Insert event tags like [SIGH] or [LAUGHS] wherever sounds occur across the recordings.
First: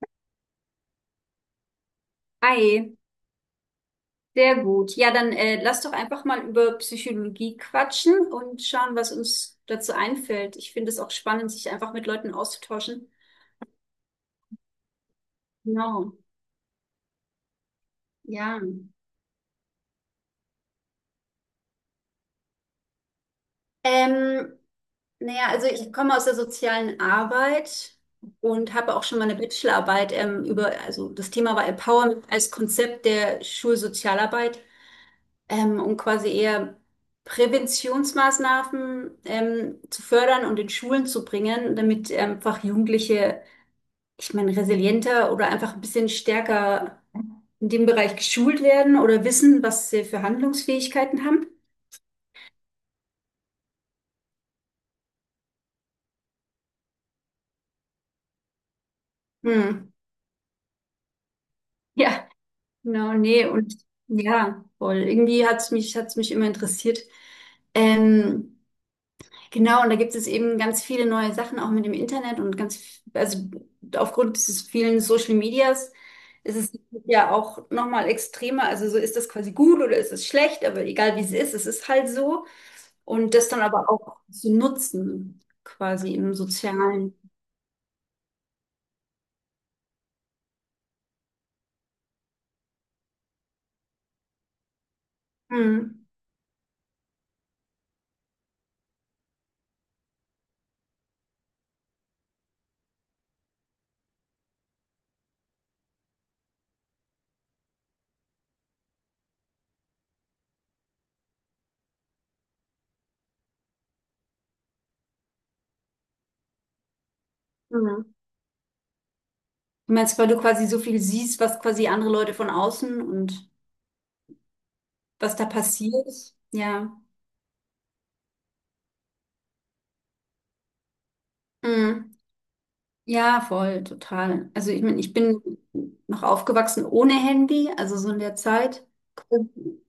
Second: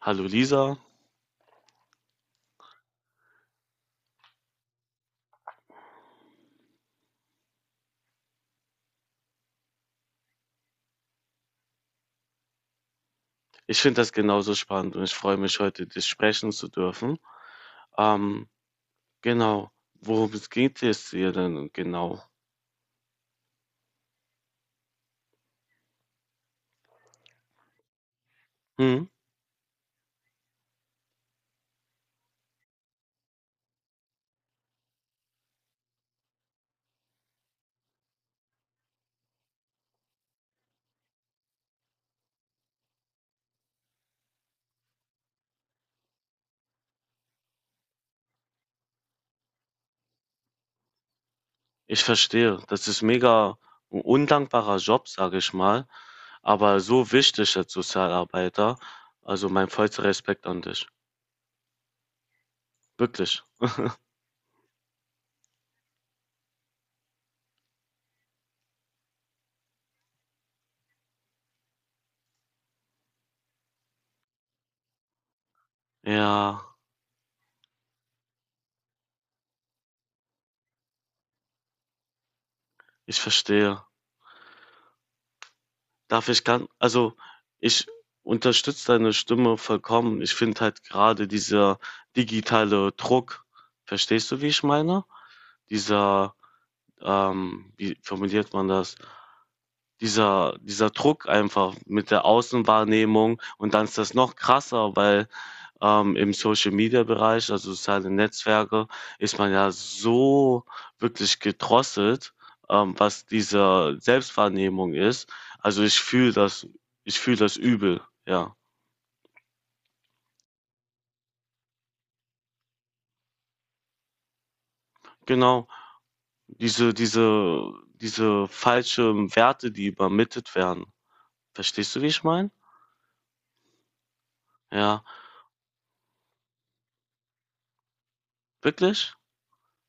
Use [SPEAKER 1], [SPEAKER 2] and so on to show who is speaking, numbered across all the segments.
[SPEAKER 1] Hallo Lisa,
[SPEAKER 2] Hi, sehr gut. Ja, dann lass doch einfach mal über Psychologie quatschen und schauen, was uns dazu einfällt. Ich finde es auch spannend, sich einfach mit Leuten auszutauschen.
[SPEAKER 1] ich finde das genauso spannend und ich freue mich, heute dich
[SPEAKER 2] Genau,
[SPEAKER 1] sprechen zu dürfen. Ähm,
[SPEAKER 2] ja.
[SPEAKER 1] genau, worum es geht es dir denn genau?
[SPEAKER 2] Ähm, naja, also ich komme aus der sozialen Arbeit und habe auch
[SPEAKER 1] Hm,
[SPEAKER 2] schon mal eine Bachelorarbeit über, also das Thema war Empowerment als Konzept der Schulsozialarbeit, um quasi eher Präventionsmaßnahmen zu fördern und in Schulen zu bringen, damit einfach Jugendliche, ich meine, resilienter oder einfach ein bisschen stärker in dem Bereich geschult werden oder wissen, was sie für Handlungsfähigkeiten haben.
[SPEAKER 1] ich verstehe, das ist mega ein undankbarer Job, sage ich mal, aber so wichtig als Sozialarbeiter. Also mein
[SPEAKER 2] Hm. [LAUGHS]
[SPEAKER 1] vollster Respekt an dich.
[SPEAKER 2] Ja, genau,
[SPEAKER 1] Wirklich.
[SPEAKER 2] nee, und ja, voll. Irgendwie hat's mich immer interessiert. Ähm, Genau, und da gibt es eben ganz viele neue Sachen auch mit dem Internet und ganz, also aufgrund dieses vielen Social Medias ist
[SPEAKER 1] Ja,
[SPEAKER 2] es ja auch nochmal extremer. Also so ist das quasi gut oder ist es schlecht, aber egal wie es ist halt so.
[SPEAKER 1] ich
[SPEAKER 2] Und das dann
[SPEAKER 1] verstehe.
[SPEAKER 2] aber auch zu nutzen, quasi
[SPEAKER 1] Darf
[SPEAKER 2] im
[SPEAKER 1] ich kann
[SPEAKER 2] Sozialen.
[SPEAKER 1] also, ich unterstütze deine Stimme vollkommen. Ich finde halt gerade dieser digitale Druck, verstehst du, wie ich meine?
[SPEAKER 2] Mhm.
[SPEAKER 1] Dieser, wie formuliert man das? Dieser Druck einfach mit der Außenwahrnehmung, und dann ist das noch krasser, weil im Social-Media-Bereich, also soziale Netzwerke, ist man ja so wirklich gedrosselt, was diese Selbstwahrnehmung ist. Also ich fühle das übel,
[SPEAKER 2] Mhm.
[SPEAKER 1] ja.
[SPEAKER 2] Du meinst, weil du quasi so viel siehst, was quasi andere Leute von außen und was da
[SPEAKER 1] Genau,
[SPEAKER 2] passiert.
[SPEAKER 1] diese,
[SPEAKER 2] Ja.
[SPEAKER 1] diese, diese falschen Werte, die übermittelt werden. Verstehst du, wie
[SPEAKER 2] Mhm.
[SPEAKER 1] ich meine?
[SPEAKER 2] Ja, voll, total. Also ich meine,
[SPEAKER 1] Ja,
[SPEAKER 2] ich bin noch aufgewachsen ohne Handy, also so in der Zeit.
[SPEAKER 1] wirklich?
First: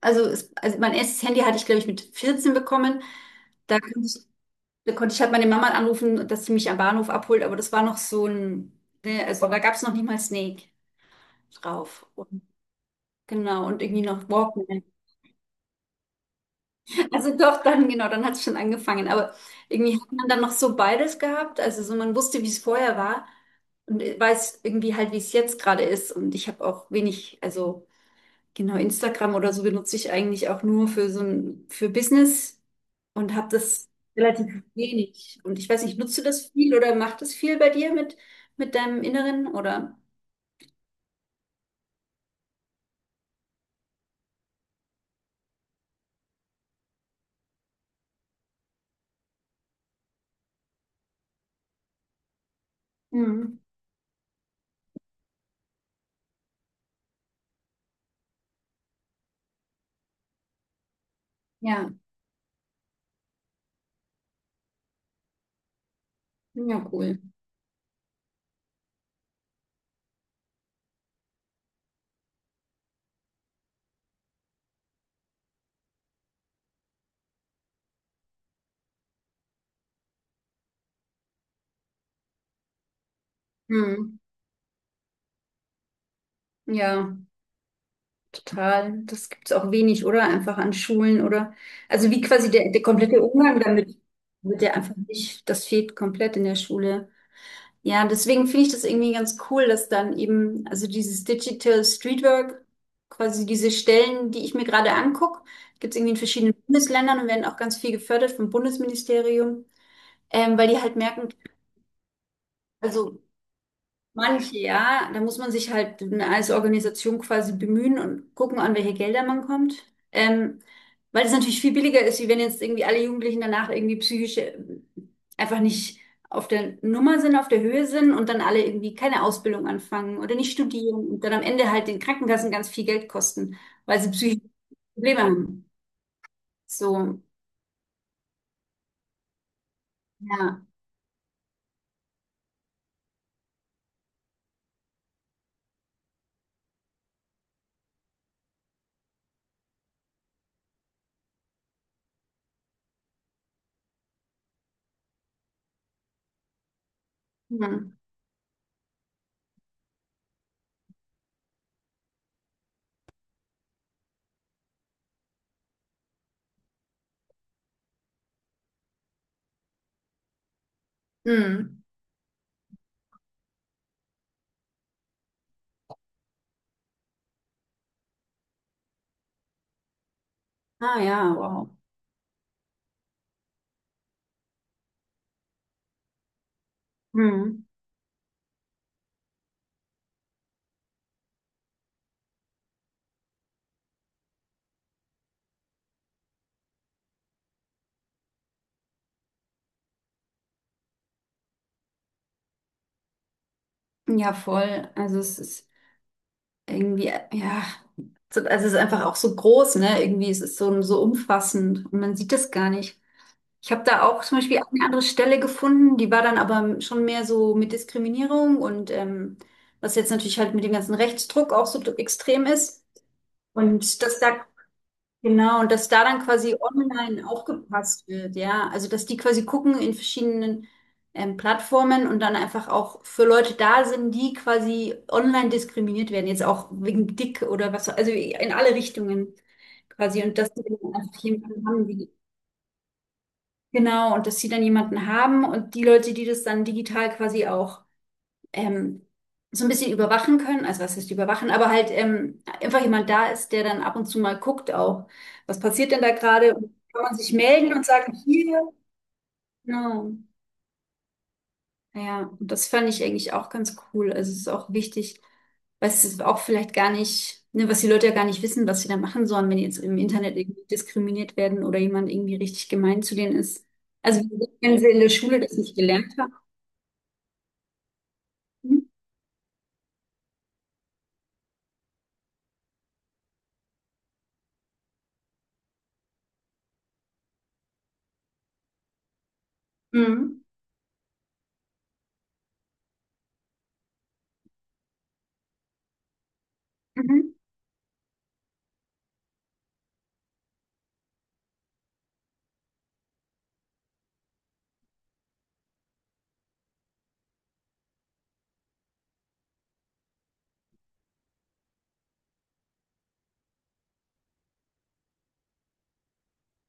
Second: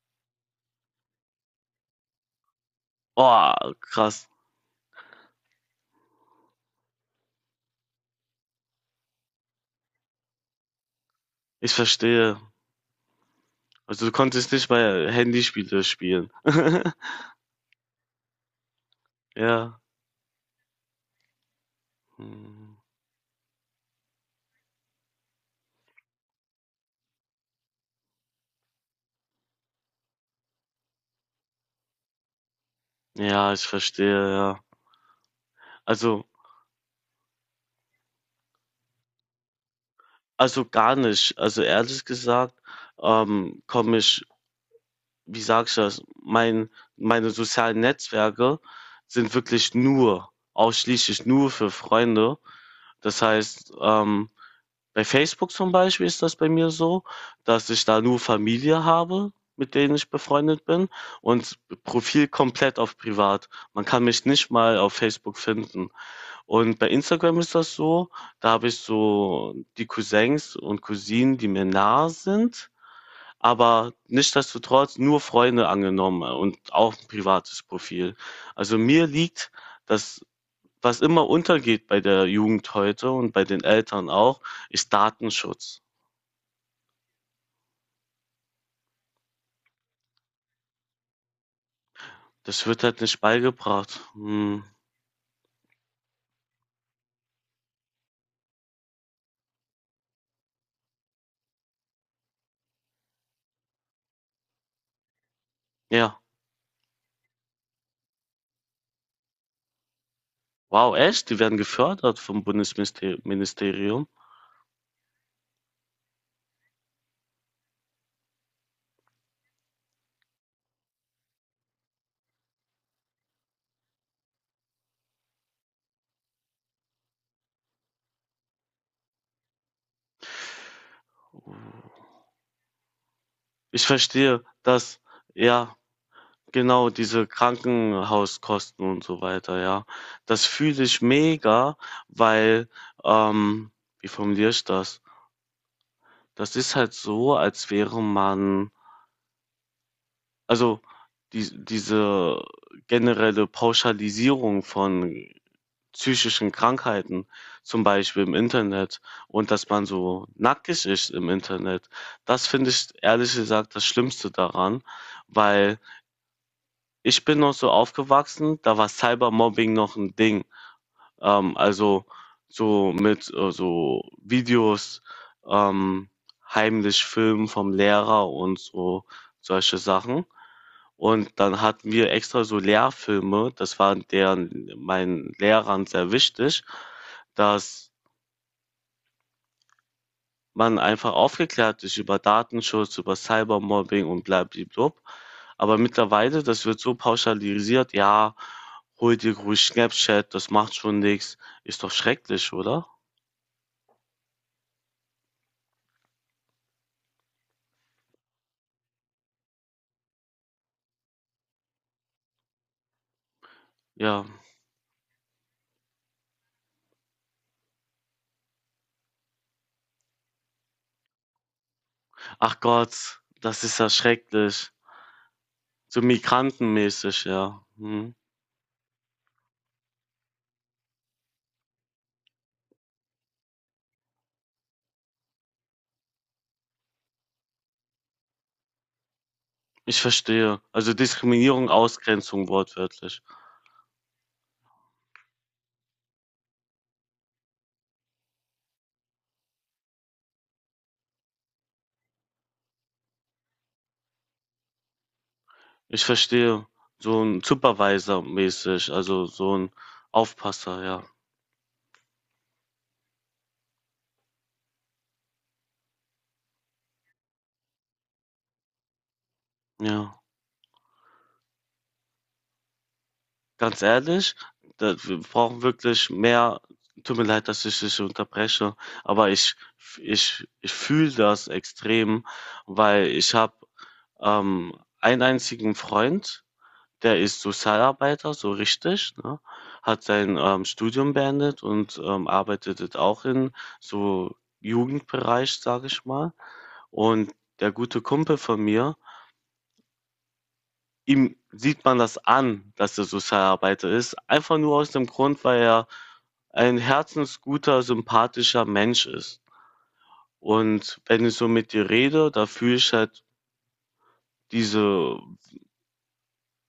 [SPEAKER 2] Also, es, also mein erstes Handy hatte ich, glaube ich, mit 14 bekommen.
[SPEAKER 1] Oh,
[SPEAKER 2] Da konnte ich,
[SPEAKER 1] krass.
[SPEAKER 2] da konnte ich halt meine Mama anrufen, dass sie mich am Bahnhof abholt, aber das war noch so ein, ne, also da gab es noch nicht mal Snake
[SPEAKER 1] Ich
[SPEAKER 2] drauf.
[SPEAKER 1] verstehe.
[SPEAKER 2] Und, genau, und irgendwie
[SPEAKER 1] Also du
[SPEAKER 2] noch
[SPEAKER 1] konntest nicht
[SPEAKER 2] Walkman.
[SPEAKER 1] mal Handyspiele spielen. [LAUGHS]
[SPEAKER 2] Also doch, dann, genau, dann hat es schon angefangen. Aber
[SPEAKER 1] Ja.
[SPEAKER 2] irgendwie hat man dann noch so beides gehabt. Also so man wusste, wie es
[SPEAKER 1] Hm.
[SPEAKER 2] vorher war und weiß irgendwie halt, wie es jetzt gerade ist. Und ich habe auch wenig, also genau, Instagram oder so benutze ich eigentlich auch nur für so ein, für Business und habe
[SPEAKER 1] Ja, ich
[SPEAKER 2] das
[SPEAKER 1] verstehe, ja.
[SPEAKER 2] relativ wenig. Und ich weiß nicht, nutzt du
[SPEAKER 1] Also
[SPEAKER 2] das viel oder macht das viel bei dir mit deinem Inneren oder?
[SPEAKER 1] also gar nicht. Also ehrlich gesagt, komme ich wie sage ich das? Meine sozialen Netzwerke sind wirklich nur ausschließlich nur für Freunde. Das
[SPEAKER 2] Mhm.
[SPEAKER 1] heißt, bei Facebook zum Beispiel ist das bei mir so, dass ich da nur Familie habe, mit denen ich befreundet bin, und
[SPEAKER 2] Ja,
[SPEAKER 1] Profil komplett auf privat. Man kann mich nicht mal auf Facebook finden. Und
[SPEAKER 2] ja,
[SPEAKER 1] bei
[SPEAKER 2] cool.
[SPEAKER 1] Instagram ist das so, da habe ich so die Cousins und Cousinen, die mir nah sind, aber nichtsdestotrotz nur Freunde angenommen und auch ein privates Profil. Also mir liegt das, was immer untergeht bei der Jugend heute und bei den Eltern
[SPEAKER 2] Mhm.
[SPEAKER 1] auch, ist Datenschutz.
[SPEAKER 2] Ja. Total. Das gibt es auch wenig, oder? Einfach an Schulen oder. Also wie quasi
[SPEAKER 1] Das
[SPEAKER 2] der, der
[SPEAKER 1] wird halt nicht
[SPEAKER 2] komplette Umgang
[SPEAKER 1] beigebracht.
[SPEAKER 2] damit
[SPEAKER 1] Hm.
[SPEAKER 2] wird ja einfach nicht, das fehlt komplett in der Schule. Ja, deswegen finde ich das irgendwie ganz cool, dass dann eben, also dieses Digital Streetwork, quasi diese Stellen, die ich mir gerade angucke, gibt es irgendwie in
[SPEAKER 1] Ja,
[SPEAKER 2] verschiedenen Bundesländern und werden auch ganz viel gefördert vom Bundesministerium, weil die halt
[SPEAKER 1] wow,
[SPEAKER 2] merken,
[SPEAKER 1] echt? Die werden gefördert vom
[SPEAKER 2] also
[SPEAKER 1] Bundesministerium.
[SPEAKER 2] manche, ja, da muss man sich halt als Organisation quasi bemühen und gucken, an welche Gelder man kommt. Ähm, weil es natürlich viel billiger ist, wie wenn jetzt irgendwie alle Jugendlichen danach irgendwie psychisch einfach nicht auf der Nummer sind, auf der Höhe sind und dann alle irgendwie keine Ausbildung anfangen oder nicht studieren und dann am Ende halt den Krankenkassen ganz viel Geld kosten,
[SPEAKER 1] Ich
[SPEAKER 2] weil sie
[SPEAKER 1] verstehe,
[SPEAKER 2] psychische
[SPEAKER 1] dass,
[SPEAKER 2] Probleme haben.
[SPEAKER 1] ja, genau,
[SPEAKER 2] So,
[SPEAKER 1] diese Krankenhauskosten und so weiter, ja. Das
[SPEAKER 2] ja.
[SPEAKER 1] fühle ich mega, weil, ähm, wie formuliere ich das? Das ist halt so, als wäre man, also diese generelle Pauschalisierung von psychischen Krankheiten, zum
[SPEAKER 2] Hm.
[SPEAKER 1] Beispiel im Internet, und dass man so nackig ist im Internet, das finde ich ehrlich gesagt das Schlimmste daran, weil ich bin noch so aufgewachsen, da war Cybermobbing noch ein Ding. Ähm,
[SPEAKER 2] Hm.
[SPEAKER 1] also, so mit, so Videos, ähm, heimlich filmen vom Lehrer und so solche Sachen.
[SPEAKER 2] Ah ja,
[SPEAKER 1] Und dann
[SPEAKER 2] wow.
[SPEAKER 1] hatten wir extra so Lehrfilme, das war deren meinen Lehrern sehr wichtig,
[SPEAKER 2] Hm.
[SPEAKER 1] dass man einfach aufgeklärt ist über Datenschutz, über Cybermobbing und blablabla. Aber mittlerweile, das wird so pauschalisiert, ja, hol dir ruhig Snapchat, das macht schon nichts. Ist doch schrecklich, oder?
[SPEAKER 2] Ja, voll. Also es ist irgendwie, ja, also es ist einfach auch so groß, ne? Irgendwie es ist so, so umfassend und man sieht das gar nicht. Ich habe da
[SPEAKER 1] Ja.
[SPEAKER 2] auch zum Beispiel eine andere Stelle gefunden, die war dann aber schon mehr so mit Diskriminierung und was jetzt natürlich halt mit dem ganzen Rechtsdruck auch so extrem
[SPEAKER 1] Ach
[SPEAKER 2] ist.
[SPEAKER 1] Gott, das ist ja
[SPEAKER 2] Und das da
[SPEAKER 1] schrecklich.
[SPEAKER 2] genau, und dass
[SPEAKER 1] So
[SPEAKER 2] da dann quasi online
[SPEAKER 1] migrantenmäßig, ja.
[SPEAKER 2] aufgepasst
[SPEAKER 1] Hm.
[SPEAKER 2] wird, ja. Also, dass die quasi gucken in verschiedenen Plattformen und dann einfach auch für Leute da sind, die quasi online diskriminiert werden, jetzt auch wegen dick oder was, also in alle Richtungen
[SPEAKER 1] Ich
[SPEAKER 2] quasi. Und dass
[SPEAKER 1] verstehe.
[SPEAKER 2] sie
[SPEAKER 1] Also
[SPEAKER 2] dann einfach jemanden
[SPEAKER 1] Diskriminierung,
[SPEAKER 2] haben, die,
[SPEAKER 1] Ausgrenzung wortwörtlich.
[SPEAKER 2] genau, und dass sie dann jemanden haben und die Leute, die das dann digital quasi auch ähm, so ein bisschen überwachen können, also was heißt überwachen, aber halt einfach jemand da ist, der dann ab und zu mal guckt auch, was passiert denn
[SPEAKER 1] Ich
[SPEAKER 2] da gerade?
[SPEAKER 1] verstehe.
[SPEAKER 2] Und kann man
[SPEAKER 1] So
[SPEAKER 2] sich
[SPEAKER 1] ein
[SPEAKER 2] melden und sagen, hier,
[SPEAKER 1] Supervisor-mäßig, also so ein
[SPEAKER 2] genau.
[SPEAKER 1] Aufpasser, ja.
[SPEAKER 2] Ja, und das fand ich eigentlich auch ganz cool. Also es ist auch wichtig, weil es ist auch vielleicht gar nicht, ne, was die Leute ja gar nicht wissen, was sie da machen sollen, wenn die jetzt im
[SPEAKER 1] Ja.
[SPEAKER 2] Internet irgendwie diskriminiert werden oder jemand irgendwie richtig gemein zu denen ist.
[SPEAKER 1] Ganz
[SPEAKER 2] Also
[SPEAKER 1] ehrlich,
[SPEAKER 2] wenn sie
[SPEAKER 1] da
[SPEAKER 2] in der
[SPEAKER 1] wir
[SPEAKER 2] Schule das
[SPEAKER 1] brauchen
[SPEAKER 2] nicht
[SPEAKER 1] wirklich
[SPEAKER 2] gelernt haben.
[SPEAKER 1] mehr tut mir leid, dass ich dich unterbreche, aber ich fühle das extrem, weil ich habe, ähm, einen einzigen Freund, der ist Sozialarbeiter, so richtig, ne? Hat sein,
[SPEAKER 2] Mhm.
[SPEAKER 1] Studium beendet und, arbeitet jetzt auch in so Jugendbereich, sage ich mal.
[SPEAKER 2] Mhm.
[SPEAKER 1] Und der gute Kumpel von mir ihm sieht man das an, dass er Sozialarbeiter ist. Einfach nur aus dem Grund, weil er ein herzensguter, sympathischer Mensch ist. Und wenn ich so mit dir rede, da fühle ich halt diese,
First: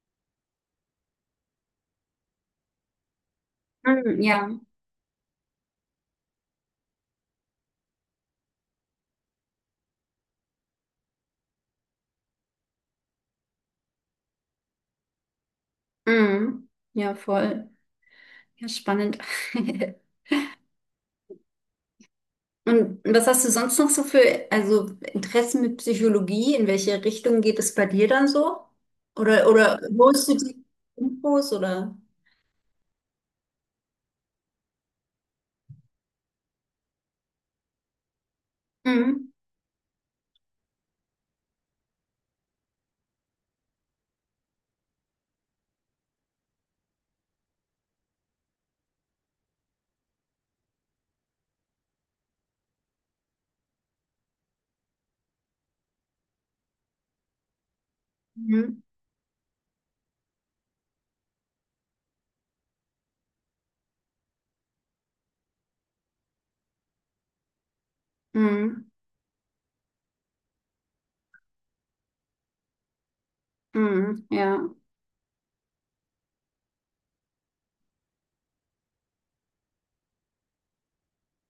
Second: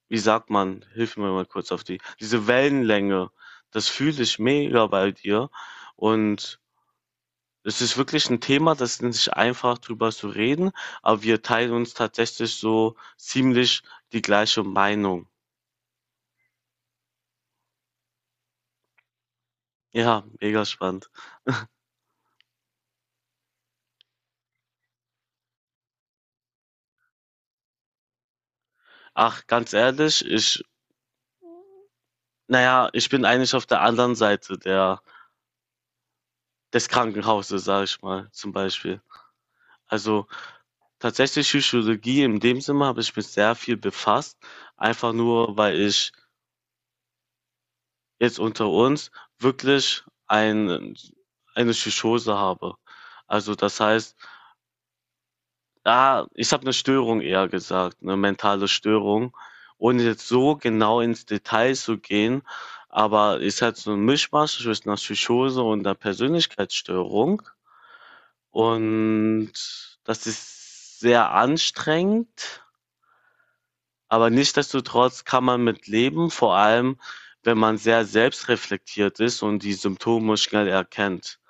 [SPEAKER 1] wie sagt man, hilf mir mal kurz auf diese Wellenlänge. Das fühle
[SPEAKER 2] Mhm.
[SPEAKER 1] ich
[SPEAKER 2] Ja.
[SPEAKER 1] mega bei dir. Und es ist wirklich ein Thema, das ist nicht einfach drüber zu reden, aber wir teilen uns tatsächlich so ziemlich die gleiche Meinung.
[SPEAKER 2] Mhm. Ja, voll. Ja, spannend. [LAUGHS]
[SPEAKER 1] Ja, mega spannend.
[SPEAKER 2] Und was hast du sonst noch so für, also Interessen mit Psychologie? In welche Richtung geht es bei dir dann so?
[SPEAKER 1] Ach, ganz
[SPEAKER 2] Oder
[SPEAKER 1] ehrlich,
[SPEAKER 2] holst du
[SPEAKER 1] ich
[SPEAKER 2] die Infos oder?
[SPEAKER 1] naja, ich bin eigentlich auf der anderen Seite der des Krankenhauses, sage ich mal, zum Beispiel.
[SPEAKER 2] Mhm.
[SPEAKER 1] Also, tatsächlich Psychologie in dem Sinne habe ich mich sehr viel befasst, einfach nur, weil ich, jetzt unter uns, wirklich eine Psychose habe. Also, das heißt, ah, ich habe eine Störung eher gesagt, eine mentale
[SPEAKER 2] Mhm.
[SPEAKER 1] Störung, ohne jetzt so genau ins Detail zu gehen, aber ist halt so ein Mischmasch zwischen 'ner Psychose und einer Persönlichkeitsstörung,
[SPEAKER 2] Mhm.
[SPEAKER 1] und das ist sehr anstrengend,
[SPEAKER 2] Mhm.
[SPEAKER 1] aber
[SPEAKER 2] Ja.
[SPEAKER 1] nichtsdestotrotz kann man mit leben, vor allem, wenn man sehr selbstreflektiert ist und die Symptome schnell erkennt,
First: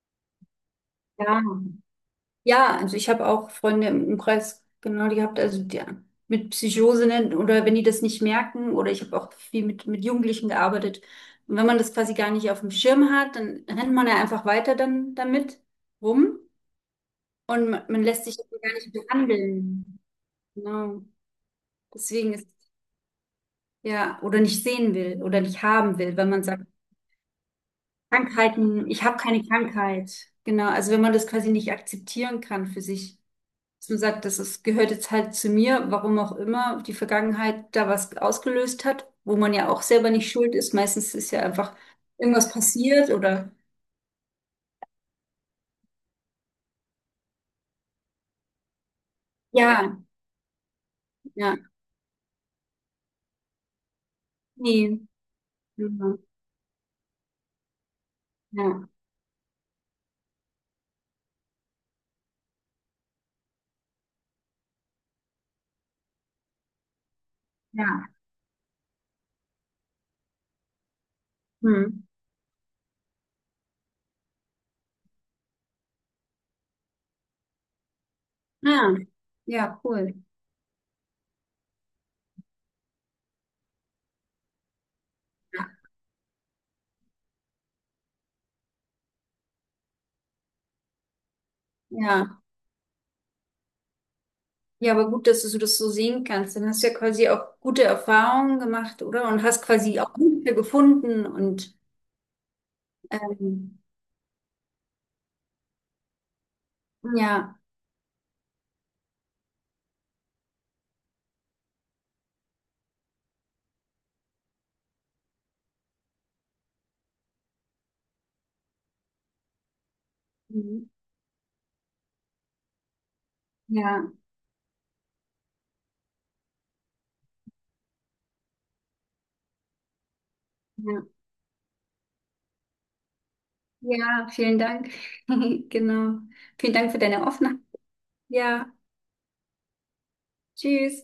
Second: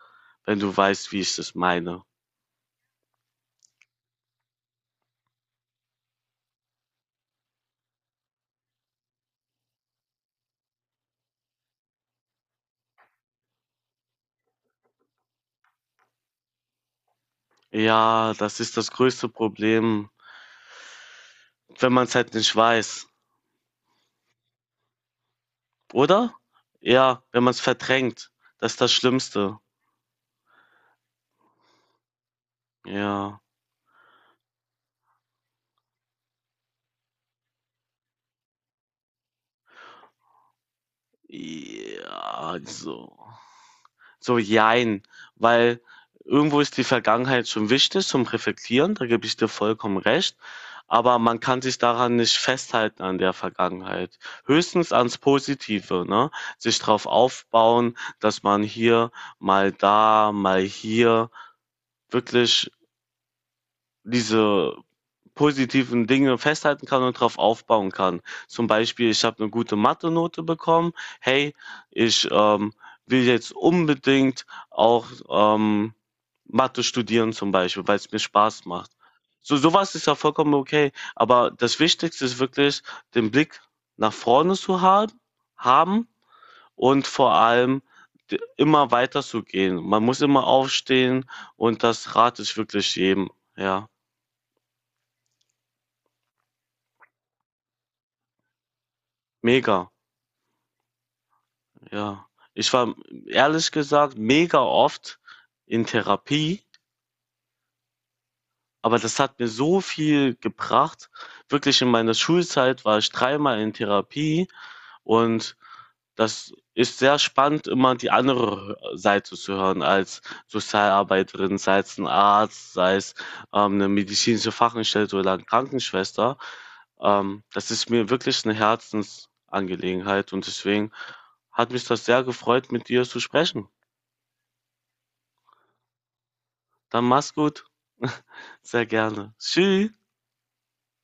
[SPEAKER 1] wenn du weißt, wie ich
[SPEAKER 2] Ja.
[SPEAKER 1] das meine.
[SPEAKER 2] Ja, also ich habe auch Freunde im Umkreis genau die gehabt, also die mit Psychose nennen oder wenn die das nicht merken oder ich habe auch viel mit Jugendlichen gearbeitet. Und wenn man das quasi gar nicht auf dem Schirm hat, dann rennt man ja einfach weiter dann damit rum und man lässt
[SPEAKER 1] Ja,
[SPEAKER 2] sich ja
[SPEAKER 1] das
[SPEAKER 2] gar
[SPEAKER 1] ist das
[SPEAKER 2] nicht
[SPEAKER 1] größte
[SPEAKER 2] behandeln.
[SPEAKER 1] Problem,
[SPEAKER 2] Genau.
[SPEAKER 1] wenn man es halt
[SPEAKER 2] Deswegen ist
[SPEAKER 1] nicht weiß.
[SPEAKER 2] ja oder nicht sehen will oder nicht haben will, wenn
[SPEAKER 1] Oder?
[SPEAKER 2] man sagt,
[SPEAKER 1] Ja, wenn man es verdrängt. Das ist
[SPEAKER 2] Krankheiten,
[SPEAKER 1] das
[SPEAKER 2] ich habe keine
[SPEAKER 1] Schlimmste.
[SPEAKER 2] Krankheit. Genau, also wenn man das quasi nicht akzeptieren kann für sich.
[SPEAKER 1] Ja.
[SPEAKER 2] Dass man sagt, das ist, gehört jetzt halt zu mir, warum auch immer die Vergangenheit da was ausgelöst hat, wo man ja auch selber nicht schuld ist. Meistens ist ja einfach irgendwas
[SPEAKER 1] Ja, so.
[SPEAKER 2] passiert oder
[SPEAKER 1] So, jein. Weil irgendwo ist die Vergangenheit schon wichtig zum Reflektieren, da gebe ich dir vollkommen
[SPEAKER 2] ja,
[SPEAKER 1] recht. Aber man
[SPEAKER 2] ja,
[SPEAKER 1] kann sich daran nicht festhalten, an der Vergangenheit. Höchstens
[SPEAKER 2] nee,
[SPEAKER 1] ans Positive,
[SPEAKER 2] mhm,
[SPEAKER 1] ne? Sich drauf aufbauen, dass man
[SPEAKER 2] ja,
[SPEAKER 1] hier, mal da, mal hier wirklich diese positiven Dinge festhalten kann und darauf aufbauen
[SPEAKER 2] ja,
[SPEAKER 1] kann. Zum Beispiel, ich habe eine gute Mathe-Note bekommen. Hey,
[SPEAKER 2] hm,
[SPEAKER 1] ich will jetzt unbedingt auch Mathe studieren zum Beispiel, weil es mir Spaß macht.
[SPEAKER 2] ja,
[SPEAKER 1] So
[SPEAKER 2] ja,
[SPEAKER 1] sowas ist
[SPEAKER 2] cool.
[SPEAKER 1] ja vollkommen okay. Aber das Wichtigste ist wirklich, den Blick nach vorne zu haben und vor allem immer weiter zu gehen. Man muss immer aufstehen, und das rate
[SPEAKER 2] Ja,
[SPEAKER 1] ich wirklich jedem. Ja,
[SPEAKER 2] ja, aber gut, dass du so das so sehen kannst. Dann hast du ja quasi auch gute Erfahrungen gemacht, oder? Und hast
[SPEAKER 1] mega.
[SPEAKER 2] quasi auch Hilfe gefunden und
[SPEAKER 1] Ja, ich war ehrlich
[SPEAKER 2] ähm,
[SPEAKER 1] gesagt mega oft in Therapie,
[SPEAKER 2] ja,
[SPEAKER 1] aber das hat mir so viel gebracht. Wirklich in meiner Schulzeit war ich dreimal in Therapie, und das ist sehr spannend, immer die andere Seite zu hören, als
[SPEAKER 2] mhm,
[SPEAKER 1] Sozialarbeiterin, sei es ein Arzt, sei es eine
[SPEAKER 2] ja,
[SPEAKER 1] medizinische Fachangestellte oder eine Krankenschwester. Das ist mir wirklich eine Herzensangelegenheit, und deswegen
[SPEAKER 2] ja.
[SPEAKER 1] hat mich das sehr gefreut, mit dir zu sprechen.
[SPEAKER 2] Ja, vielen Dank. [LAUGHS] Genau. Vielen Dank für
[SPEAKER 1] Dann
[SPEAKER 2] deine
[SPEAKER 1] mach's
[SPEAKER 2] Offenheit.
[SPEAKER 1] gut. [LAUGHS]
[SPEAKER 2] Ja,
[SPEAKER 1] Sehr gerne. Tschüss.
[SPEAKER 2] tschüss.